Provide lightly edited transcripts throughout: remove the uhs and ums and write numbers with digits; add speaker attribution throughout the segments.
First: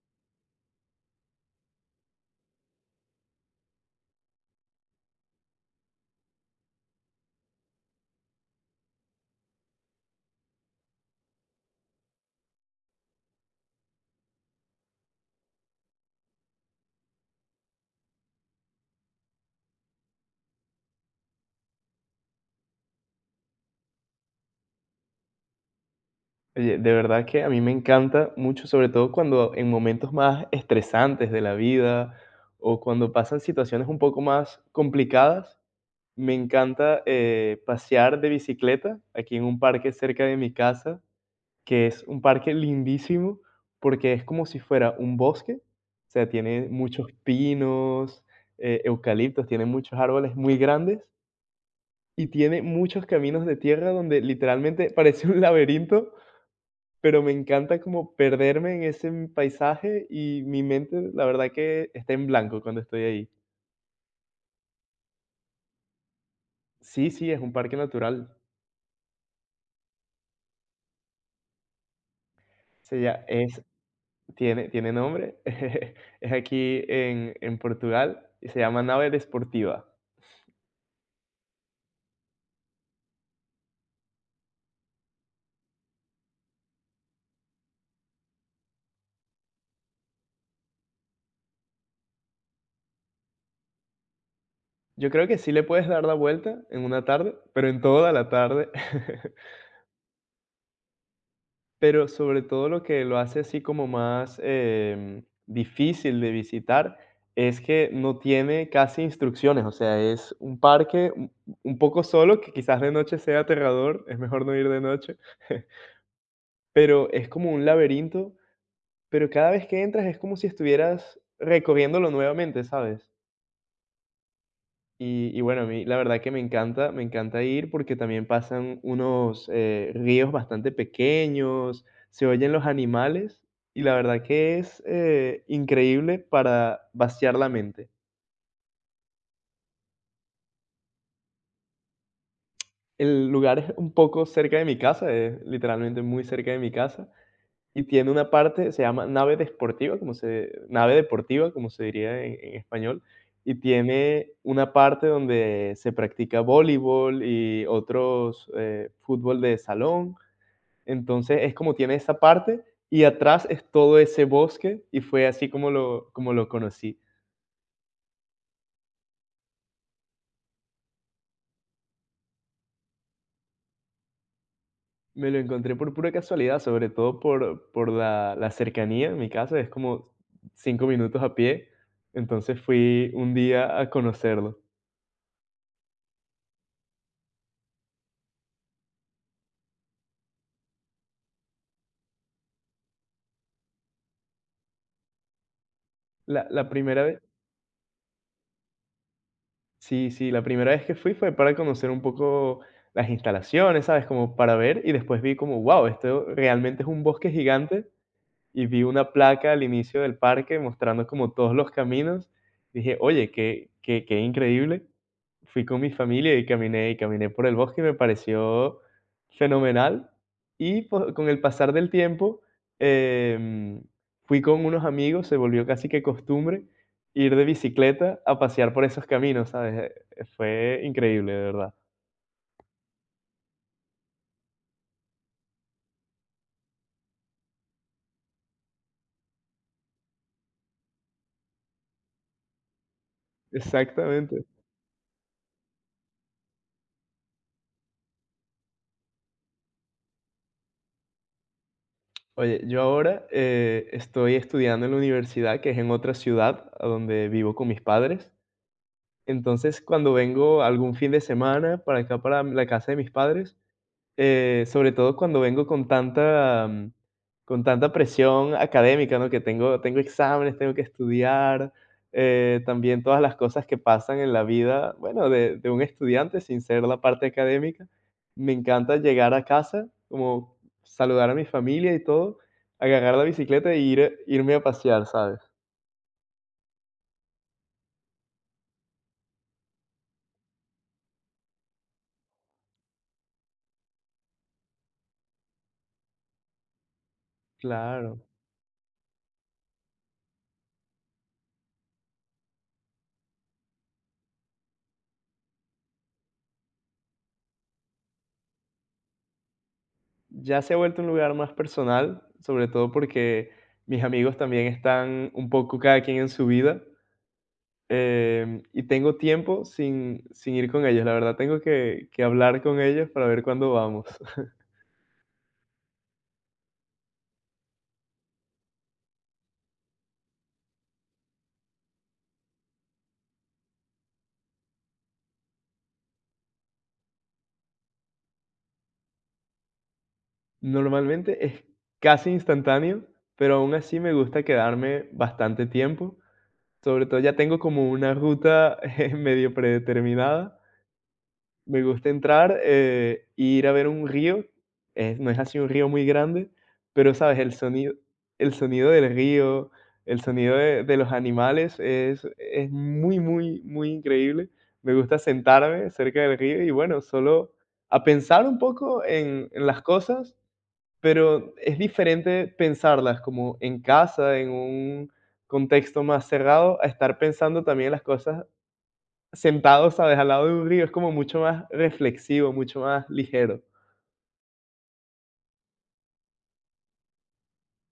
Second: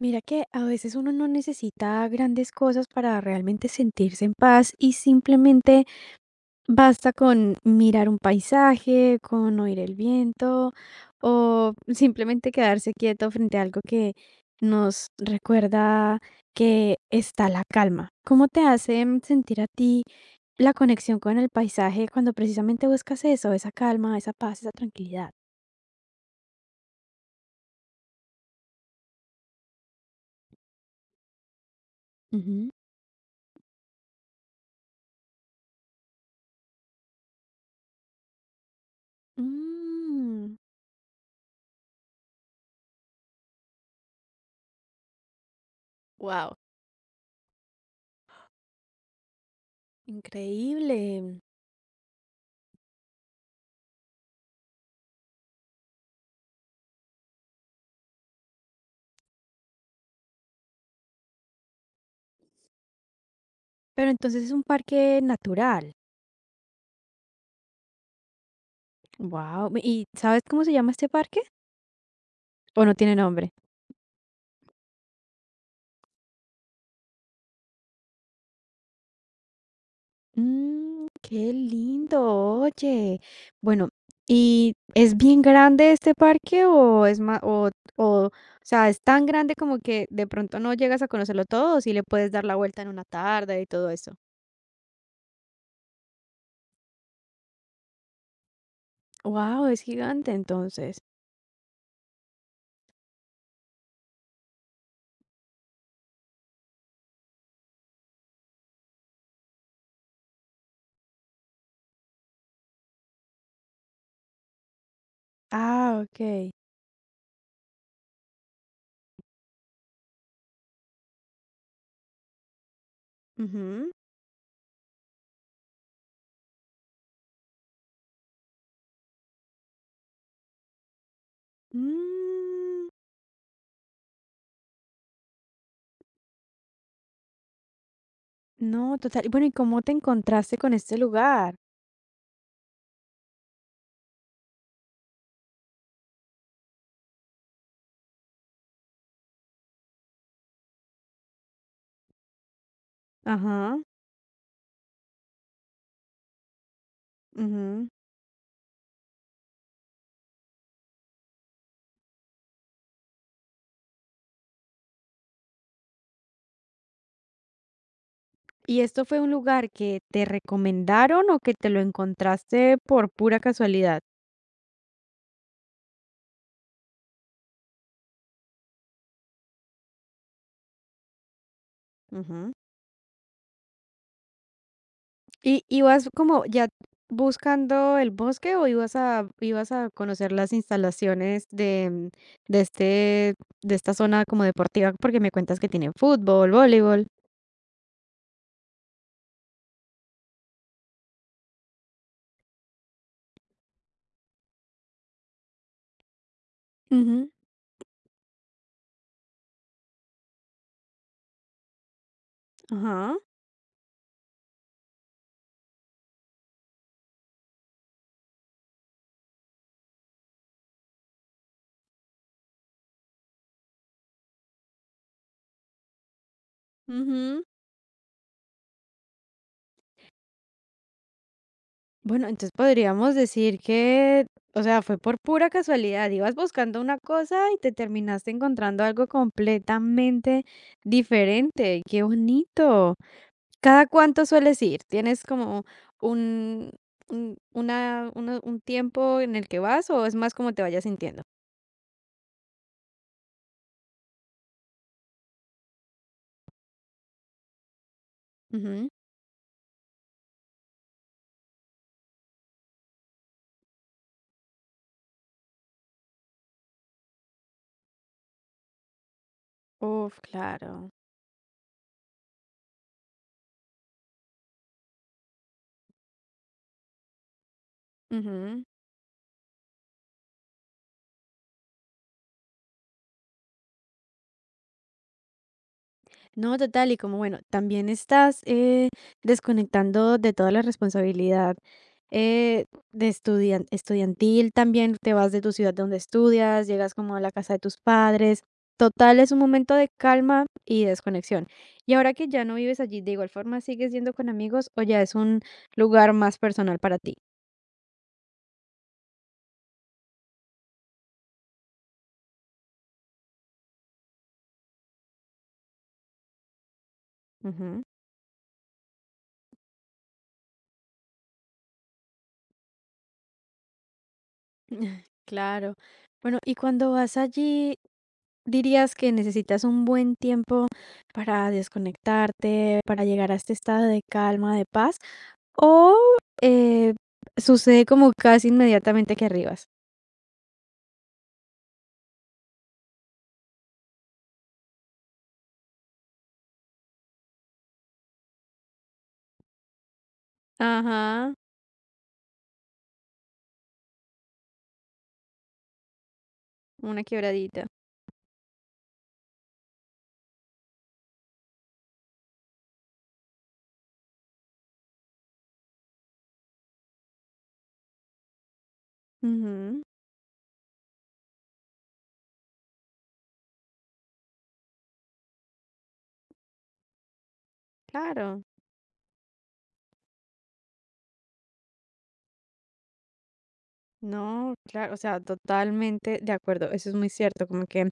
Speaker 1: Mira que a veces uno no necesita grandes cosas para realmente sentirse en paz y simplemente basta con mirar un paisaje, con oír el viento o simplemente quedarse quieto frente a algo que nos recuerda que está la calma. ¿Cómo te hace sentir a ti la conexión con el paisaje cuando precisamente buscas eso, esa calma, esa paz, esa tranquilidad?
Speaker 2: Oye, de verdad que a mí me encanta mucho, sobre todo cuando en momentos más estresantes de la vida
Speaker 1: Ujú.
Speaker 2: o cuando pasan situaciones un poco más complicadas, me encanta pasear de bicicleta aquí en un parque cerca de mi
Speaker 1: Mm,
Speaker 2: casa, que es un parque lindísimo porque es como si fuera un bosque, o sea,
Speaker 1: wow,
Speaker 2: tiene muchos pinos, eucaliptos, tiene muchos árboles muy grandes
Speaker 1: increíble.
Speaker 2: y tiene muchos caminos de tierra donde literalmente parece un laberinto pero me encanta como perderme en ese paisaje y mi mente, la verdad que está en blanco cuando estoy ahí.
Speaker 1: Pero entonces es un parque natural.
Speaker 2: Sí, sí, es un parque natural.
Speaker 1: Wow. ¿Y sabes cómo se llama este parque? ¿O no tiene nombre?
Speaker 2: Es, tiene nombre. Es aquí en Portugal y se llama Nave Desportiva.
Speaker 1: Mm, qué lindo, oye. Bueno, ¿y es bien grande este parque o es más, o sea, es tan grande como que de pronto no llegas a conocerlo todo, o si le puedes dar la vuelta en una tarde y todo eso?
Speaker 2: Yo creo que sí le puedes dar la vuelta en una tarde, pero en toda la tarde.
Speaker 1: Wow, es gigante entonces.
Speaker 2: Pero sobre todo lo que lo hace así como más, difícil de visitar es que no tiene casi instrucciones, o sea, es un parque un poco solo, que quizás de noche sea aterrador, es mejor no ir de noche.
Speaker 1: Ah, ok.
Speaker 2: Pero es como un laberinto, pero cada vez que entras es como si estuvieras recorriéndolo nuevamente, ¿sabes?
Speaker 1: Ujú.
Speaker 2: Y bueno, a mí la verdad que me encanta ir porque también pasan unos ríos bastante pequeños, se oyen los
Speaker 1: Mm,
Speaker 2: animales y la verdad que es increíble para vaciar la mente.
Speaker 1: no, total. Y bueno, ¿y cómo te encontraste con este lugar?
Speaker 2: El lugar es un poco cerca de mi casa, es literalmente muy cerca de mi casa. Y tiene una parte, se llama nave deportiva, como se nave deportiva, como se diría en español, y
Speaker 1: Ajá.
Speaker 2: tiene una parte donde se practica voleibol y
Speaker 1: Ujú.
Speaker 2: otros, fútbol de salón. Entonces, es como tiene esa parte y atrás es todo ese bosque, y fue así como lo conocí.
Speaker 1: ¿Y esto fue un lugar que te recomendaron o que te lo encontraste por pura casualidad?
Speaker 2: Me lo encontré por pura casualidad, sobre todo por la cercanía. En mi casa es como 5 minutos a pie,
Speaker 1: Ujú.
Speaker 2: entonces fui un día a conocerlo.
Speaker 1: ¿Y ibas como ya buscando el bosque o ibas a conocer las instalaciones de, mm, de este de esta zona como deportiva? Porque me cuentas que tienen fútbol,
Speaker 2: La primera
Speaker 1: voleibol.
Speaker 2: vez, sí, sí, la primera vez que fui fue para conocer un poco las instalaciones, ¿sabes? Como para ver, y después vi como, wow, esto realmente es un bosque
Speaker 1: Ujú,
Speaker 2: gigante y vi una placa al inicio del parque mostrando como todos los caminos. Dije:
Speaker 1: ajá.
Speaker 2: "Oye, qué qué qué increíble". Fui con mi familia y caminé por el bosque y me pareció fenomenal. Y po con el pasar del tiempo, em, fui con unos amigos, se volvió casi que costumbre ir de
Speaker 1: Ujú.
Speaker 2: bicicleta a pasear por esos caminos, ¿sabes? Fue increíble, de verdad.
Speaker 1: Bueno, entonces podríamos decir que, o sea, fue por pura casualidad, ibas buscando una cosa y te terminaste encontrando algo completamente diferente. Qué bonito. ¿Cada cuánto
Speaker 2: Exactamente.
Speaker 1: sueles ir? ¿Tienes como un, un tiempo en el que vas o es más como te vayas sintiendo?
Speaker 2: Oye, yo ahora estoy estudiando en la universidad, que es en otra ciudad, a donde vivo con mis padres.
Speaker 1: Ujú.
Speaker 2: Entonces, cuando vengo algún fin de semana para acá, para la casa de mis padres, sobre todo cuando vengo con tanta, con tanta presión académica, ¿no? Que tengo
Speaker 1: Uf,
Speaker 2: exámenes, tengo que
Speaker 1: claro.
Speaker 2: estudiar, también todas las cosas que pasan en la vida, bueno, de un estudiante sin ser la parte académica. Me
Speaker 1: Ujú.
Speaker 2: encanta llegar a casa, como saludar a mi familia y todo, agarrar la bicicleta e ir irme a pasear, ¿sabes?
Speaker 1: No, total, y como bueno, también estás desconectando de toda la responsabilidad eh, de estudiantil, también te vas de tu ciudad donde estudias, llegas como a la casa de tus
Speaker 2: Claro.
Speaker 1: padres. Total, es un momento de calma y desconexión. Y ahora que ya no vives allí, de igual forma, ¿sigues yendo con amigos o ya es un lugar más personal para ti?
Speaker 2: Ya se ha vuelto un lugar más personal, sobre todo porque mis amigos también están un poco cada quien en su vida. Y tengo tiempo sin ir con ellos, la verdad tengo que hablar con ellos para ver cuándo vamos.
Speaker 1: Claro. Bueno, y cuando vas allí, ¿dirías que necesitas un buen tiempo para desconectarte, para llegar a este estado de calma, de paz? ¿O eh, sucede como casi inmediatamente que arribas?
Speaker 2: Normalmente es casi instantáneo, pero aún así me gusta quedarme bastante tiempo. Sobre todo ya tengo como una ruta medio predeterminada.
Speaker 1: Ajá,
Speaker 2: Me gusta entrar, ir a ver un río, no es así un río muy grande,
Speaker 1: una
Speaker 2: pero, ¿sabes? El
Speaker 1: quebradita.
Speaker 2: sonido, del río, el sonido de los animales es muy, muy, muy increíble. Me gusta sentarme cerca del río y, bueno, solo a pensar un poco en las
Speaker 1: Ujú,
Speaker 2: cosas, pero es diferente pensarlas como en casa, en un contexto más cerrado, a estar pensando también las
Speaker 1: claro.
Speaker 2: cosas sentado, ¿sabes? Al lado de un río es como mucho más reflexivo, mucho más ligero.
Speaker 1: No, claro, o sea, totalmente de acuerdo, eso es muy cierto, como que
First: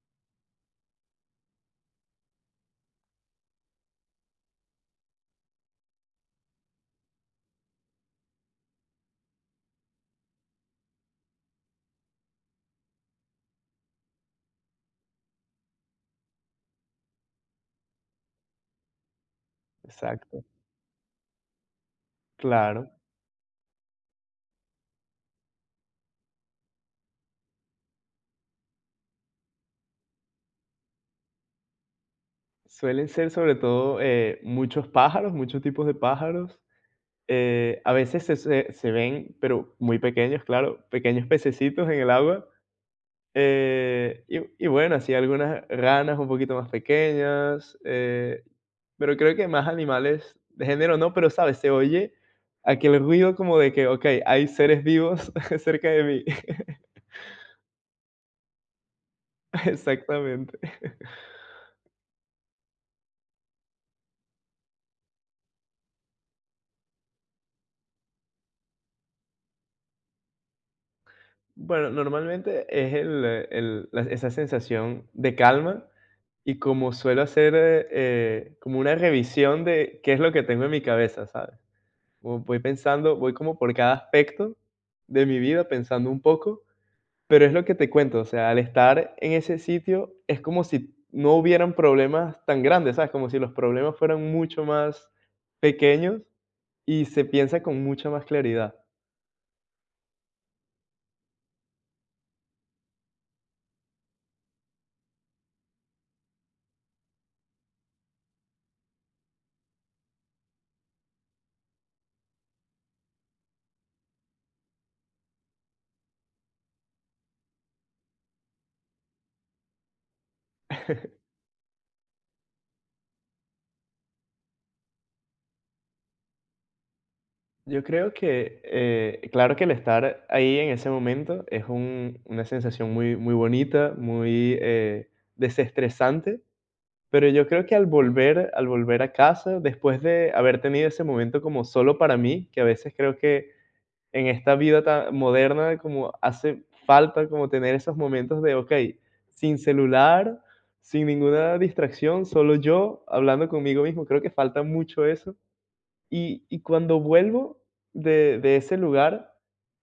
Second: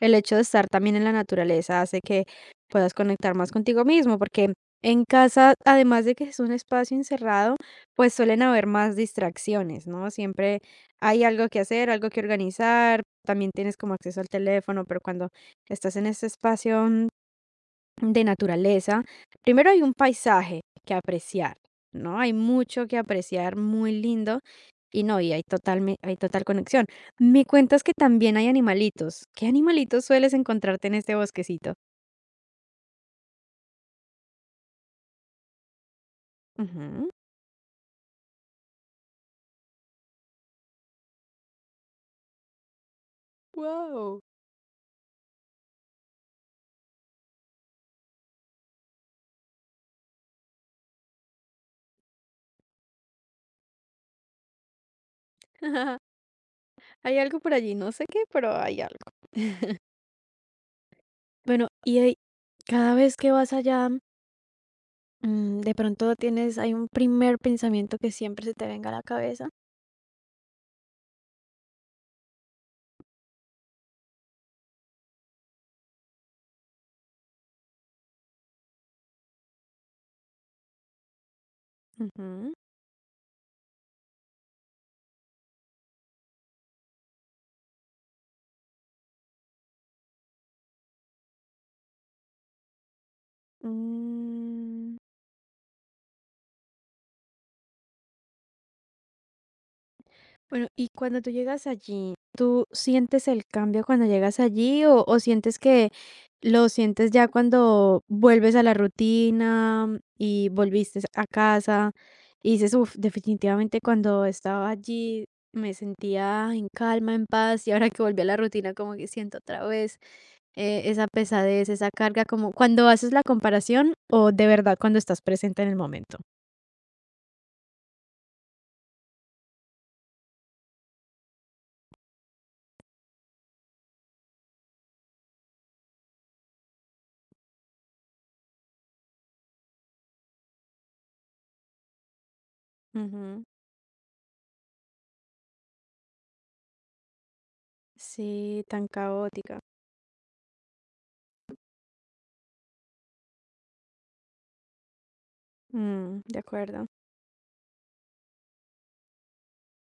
Speaker 1: el hecho de estar también en la naturaleza hace que puedas conectar más contigo mismo, porque en casa, además de que es un espacio encerrado, pues suelen haber más distracciones, ¿no? Siempre hay algo que hacer, algo que organizar, también tienes como acceso al teléfono, pero cuando estás en este espacio de naturaleza, primero hay un
Speaker 2: Exacto,
Speaker 1: paisaje que apreciar, ¿no? Hay mucho
Speaker 2: claro.
Speaker 1: que apreciar, muy lindo, y no, y hay total, hay total conexión. Me cuentas que también hay animalitos. ¿Qué animalitos sueles encontrarte en este bosquecito?
Speaker 2: Suelen ser sobre todo, muchos pájaros, muchos tipos de pájaros.
Speaker 1: Ujú.
Speaker 2: A veces se ven, pero muy pequeños, claro, pequeños pececitos en el agua.
Speaker 1: Wow.
Speaker 2: Bueno, así algunas ranas un poquito más pequeñas, pero creo que más animales de género no, pero, ¿sabes? Se oye aquel ruido como de que, okey, hay seres vivos cerca de mí.
Speaker 1: Hay algo por allí, no sé qué, pero hay algo.
Speaker 2: Exactamente.
Speaker 1: Bueno, y cada vez que vas allá, de pronto tienes, hay un primer pensamiento que siempre se te venga a la cabeza.
Speaker 2: Bueno, normalmente es esa sensación de calma y como suelo hacer como una revisión de qué es lo que tengo en mi cabeza, ¿sabes? Como
Speaker 1: Ujú.
Speaker 2: voy pensando, voy como por cada aspecto de mi vida pensando un poco, pero es lo que te cuento, o sea, al estar en ese sitio es como si no hubieran problemas tan grandes, ¿sabes? Como si los problemas fueran mucho
Speaker 1: Mm,
Speaker 2: más pequeños y se piensa con mucha más claridad.
Speaker 1: Bueno, y cuando tú llegas allí, ¿tú sientes el cambio cuando llegas allí o sientes que lo sientes ya cuando vuelves a la rutina y volviste a casa y dices, uff, definitivamente cuando estaba allí me sentía en calma, en paz y ahora que volví a la rutina como que siento otra vez esa pesadez, esa carga, como cuando haces la comparación o de verdad cuando estás presente en el momento?
Speaker 2: Yo creo que, claro que el estar ahí en ese momento es una sensación muy, muy bonita, muy desestresante, pero yo creo que al volver a casa, después de haber tenido ese momento como solo para mí, que a veces creo
Speaker 1: Ujú.
Speaker 2: que en esta vida tan moderna como hace falta como tener esos momentos de,
Speaker 1: Sí,
Speaker 2: ok,
Speaker 1: tan caótica.
Speaker 2: sin celular, sin ninguna distracción, solo yo hablando conmigo mismo, creo que falta mucho eso.
Speaker 1: Mm, de
Speaker 2: Y
Speaker 1: acuerdo.
Speaker 2: cuando vuelvo de ese lugar,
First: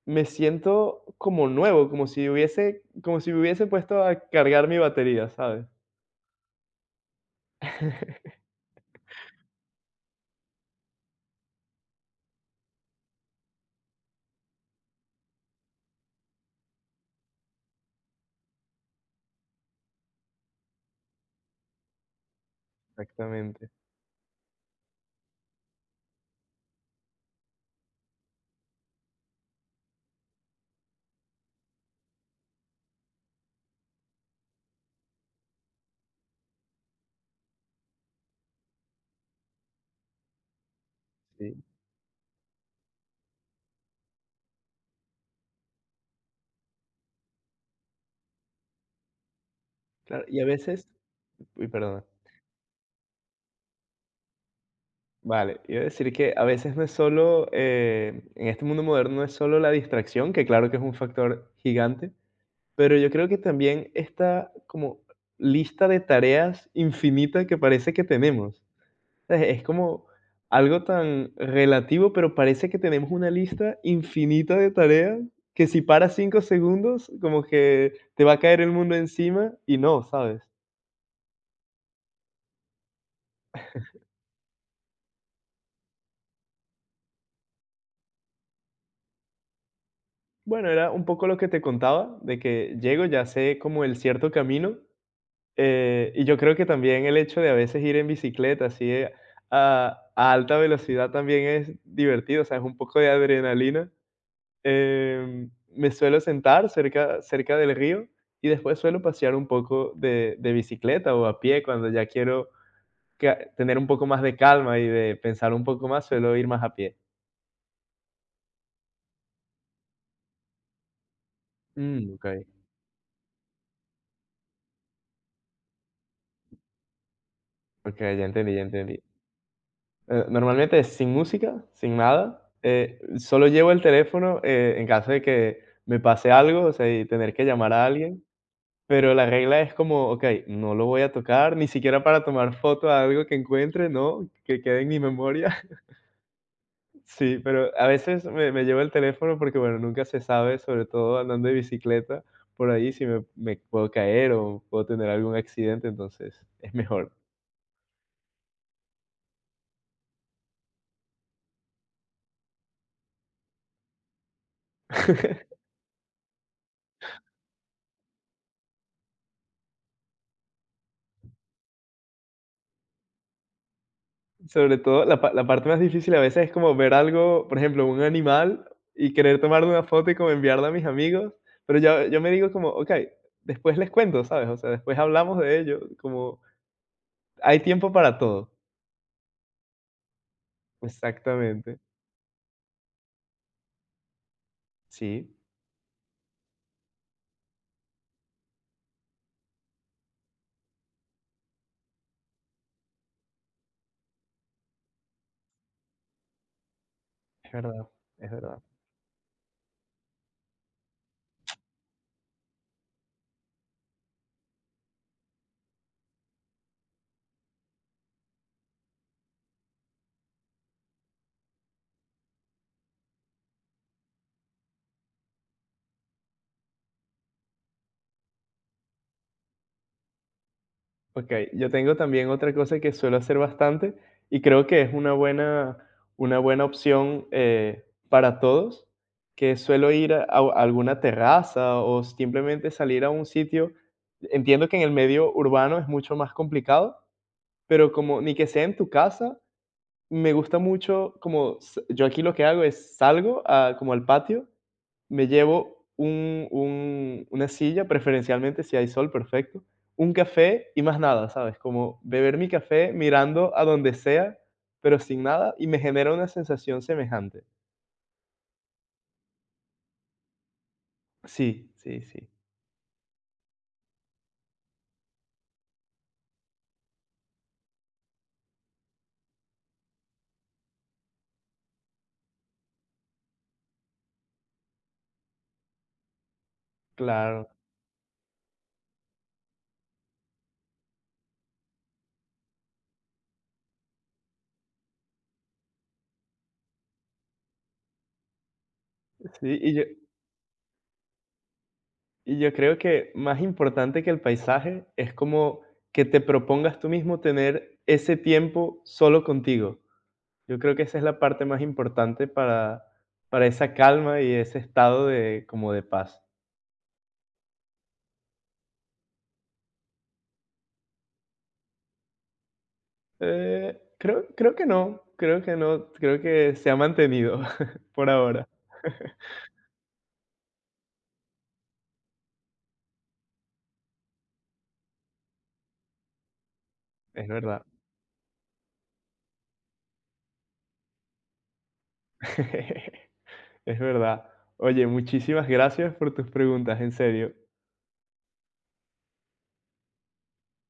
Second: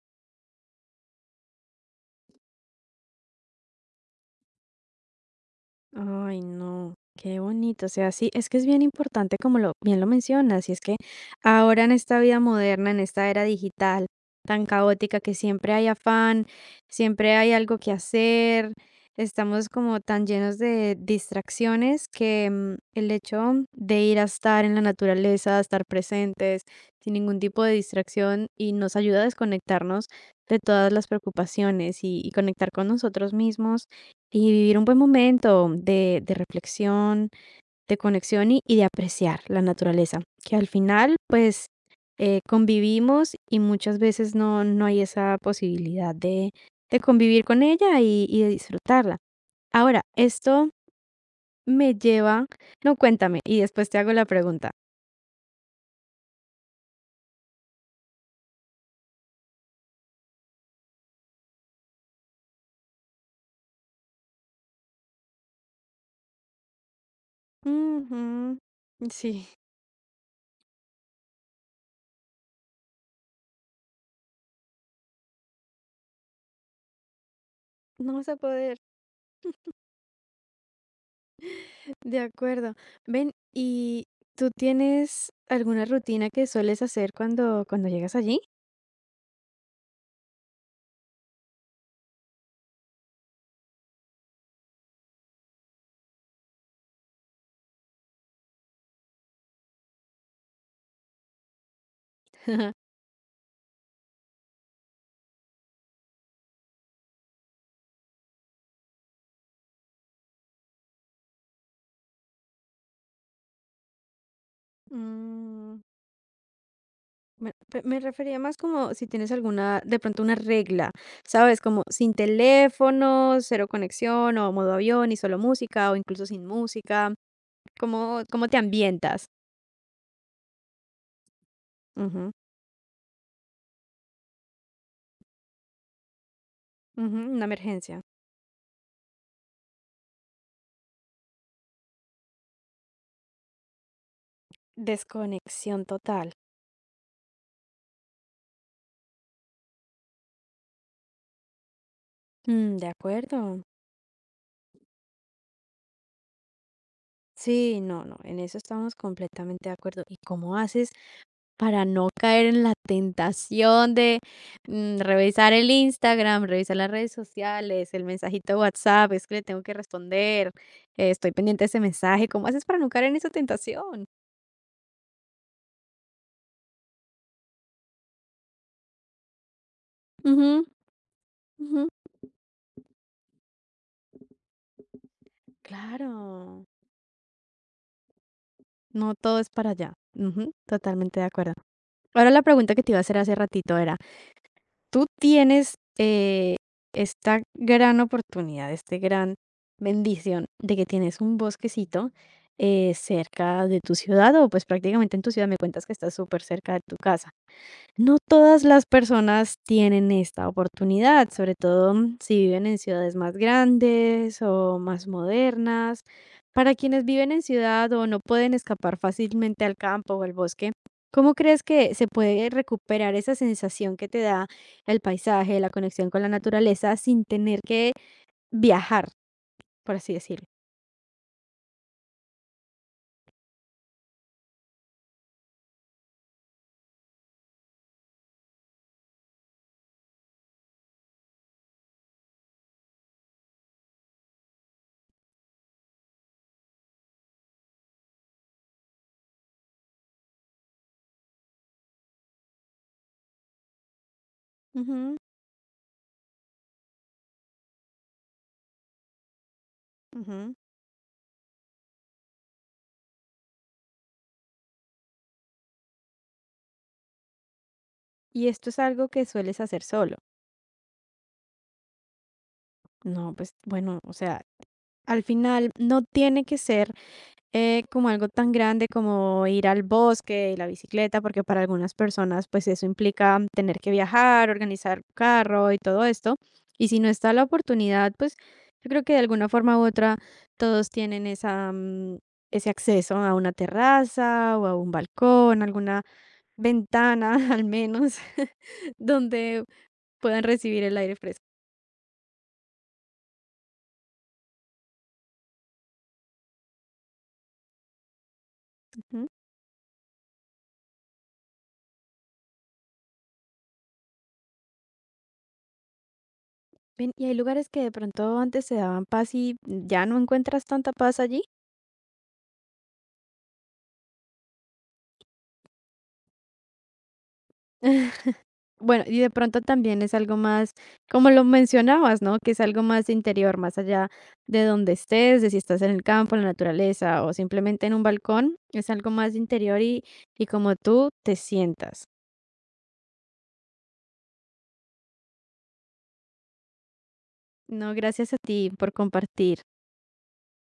Speaker 2: me siento como nuevo, como si hubiese, como si me hubiese puesto a cargar mi batería, ¿sabes?
Speaker 1: Ay, no, qué bonito. O sea, sí, es que es bien importante como lo bien lo mencionas, y es que ahora en esta vida moderna, en esta era digital tan caótica que siempre hay afán, siempre hay algo que hacer, estamos como tan llenos de distracciones que el hecho
Speaker 2: Exactamente,
Speaker 1: de ir a estar en la naturaleza, estar presentes, sin ningún tipo de distracción, y nos ayuda a desconectarnos de todas las preocupaciones y conectar con nosotros mismos y vivir un buen momento de reflexión, de conexión y de apreciar la naturaleza, que al final,
Speaker 2: sí.
Speaker 1: pues, convivimos y muchas veces no hay esa posibilidad de convivir con ella y de disfrutarla. Ahora,
Speaker 2: Claro, y a
Speaker 1: esto
Speaker 2: veces uy,
Speaker 1: me
Speaker 2: perdona.
Speaker 1: lleva no, cuéntame y después te hago la pregunta.
Speaker 2: Vale, iba a decir que a veces no es solo, en este mundo moderno no es solo la distracción, que claro que es un factor gigante, pero yo creo que también esta como lista de tareas infinita que parece que
Speaker 1: Ujú.
Speaker 2: tenemos.
Speaker 1: Sí,
Speaker 2: Es como algo tan relativo, pero parece que tenemos una lista infinita de tareas que si paras 5 segundos, como que
Speaker 1: no
Speaker 2: te
Speaker 1: vas
Speaker 2: va
Speaker 1: a
Speaker 2: a caer el
Speaker 1: poder.
Speaker 2: mundo encima y no, ¿sabes?
Speaker 1: De acuerdo. Ven, ¿y tú tienes alguna rutina que sueles hacer cuando llegas allí?
Speaker 2: Bueno, era un poco lo que te contaba, de que llego, ya sé como el cierto camino, y yo creo que también el hecho de a veces ir en bicicleta, así a alta velocidad también es divertido, o sea, es un poco de adrenalina. Me suelo sentar cerca del río y después suelo pasear un poco de bicicleta o a pie cuando ya quiero ca tener un poco más de calma y de pensar un
Speaker 1: Mm,
Speaker 2: poco más, suelo ir más a pie.
Speaker 1: me refería más como si tienes alguna, de pronto una regla, ¿sabes? Como sin
Speaker 2: Okey,
Speaker 1: teléfono, cero conexión o modo avión y solo música o incluso sin música.
Speaker 2: okey,
Speaker 1: ¿Cómo,
Speaker 2: ya
Speaker 1: cómo
Speaker 2: entendí,
Speaker 1: te
Speaker 2: ya entendí.
Speaker 1: ambientas?
Speaker 2: Normalmente es sin música, sin
Speaker 1: Ujú,
Speaker 2: nada, solo llevo el teléfono, en caso de que me pase algo, o sea, y
Speaker 1: ujú,
Speaker 2: tener que
Speaker 1: una
Speaker 2: llamar a
Speaker 1: emergencia.
Speaker 2: alguien, pero la regla es como, okey, no lo voy a tocar, ni siquiera para tomar foto a algo que encuentre, no, que quede en mi memoria.
Speaker 1: Desconexión total.
Speaker 2: Sí, pero a veces me llevo el teléfono porque, bueno, nunca se sabe, sobre todo andando de bicicleta, por
Speaker 1: Mm, de
Speaker 2: ahí si me
Speaker 1: acuerdo.
Speaker 2: puedo caer o puedo tener algún accidente, entonces es mejor.
Speaker 1: Sí, no, no, en eso estamos completamente de acuerdo. ¿Y cómo haces? Para no caer en la tentación de, revisar el Instagram, revisar las redes sociales, el mensajito de WhatsApp, es que le tengo que responder, estoy pendiente de ese mensaje, ¿cómo haces para no caer en esa tentación?
Speaker 2: Sobre todo, la parte más difícil a veces es como ver algo, por ejemplo, un animal y querer tomarle una foto y como
Speaker 1: Ujú,
Speaker 2: enviarla a mis amigos, pero
Speaker 1: ujú,
Speaker 2: yo me digo como, ok, después les cuento, ¿sabes? O sea, después hablamos de ello, como
Speaker 1: claro,
Speaker 2: hay tiempo para todo.
Speaker 1: no todo es para allá. Ujú, totalmente de acuerdo.
Speaker 2: Exactamente.
Speaker 1: Ahora la pregunta que te iba a hacer hace ratito era, ¿tú
Speaker 2: Sí,
Speaker 1: tienes esta gran oportunidad, este gran bendición de que tienes un bosquecito cerca de tu ciudad o pues prácticamente en tu ciudad me cuentas que estás súper cerca de tu casa.
Speaker 2: es verdad,
Speaker 1: No
Speaker 2: es verdad.
Speaker 1: todas las personas tienen esta oportunidad, sobre todo si viven en ciudades más grandes o más modernas. Para quienes viven en ciudad o no pueden escapar fácilmente al campo o al bosque, ¿cómo crees que se puede recuperar esa sensación que te da el paisaje, la conexión con la naturaleza, sin tener que viajar, por así decirlo?
Speaker 2: Ok, yo tengo también otra cosa que suelo hacer bastante y creo que es una buena opción para todos, que suelo ir a alguna terraza o simplemente salir a un sitio. Entiendo que en el medio urbano es mucho más complicado, pero como ni que sea en tu casa, me gusta mucho como s yo aquí lo que hago es salgo a como al patio,
Speaker 1: Ujú,
Speaker 2: me llevo un una silla, preferencialmente si hay sol, perfecto, un
Speaker 1: ujú.
Speaker 2: café y más nada, ¿sabes? Como beber mi café mirando a donde sea, pero sin nada, y me genera una sensación semejante.
Speaker 1: Y esto es algo que sueles hacer solo.
Speaker 2: Sí, sí, sí,
Speaker 1: No, pues bueno, o sea, al final no tiene que ser como algo tan grande como ir al bosque y la bicicleta, porque para algunas personas pues eso implica tener que viajar, organizar carro y todo esto. Y si no está la
Speaker 2: claro.
Speaker 1: oportunidad, pues yo creo que de alguna forma u otra todos tienen ese acceso a una terraza o a un balcón, alguna ventana al menos,
Speaker 2: Sí,
Speaker 1: donde puedan recibir el aire fresco.
Speaker 2: y yo creo que más importante que el paisaje es como que te propongas tú mismo tener ese tiempo solo
Speaker 1: Ujú.
Speaker 2: contigo. Yo creo que esa es la parte más importante para esa calma y ese estado de, como de paz.
Speaker 1: Ven, ¿y hay lugares que de pronto antes se daban paz y ya no encuentras tanta paz allí?
Speaker 2: Creo que no, creo que no, creo que se ha mantenido por ahora.
Speaker 1: Bueno, y de pronto también es algo más, como lo mencionabas, ¿no? Que es algo más interior, más allá de donde estés, de si estás en el campo, en la naturaleza
Speaker 2: Es
Speaker 1: o
Speaker 2: verdad,
Speaker 1: simplemente en un balcón, es algo más interior y como tú te sientas.
Speaker 2: es verdad. Oye, muchísimas gracias por tus preguntas, en serio.
Speaker 1: No, gracias a ti por compartir.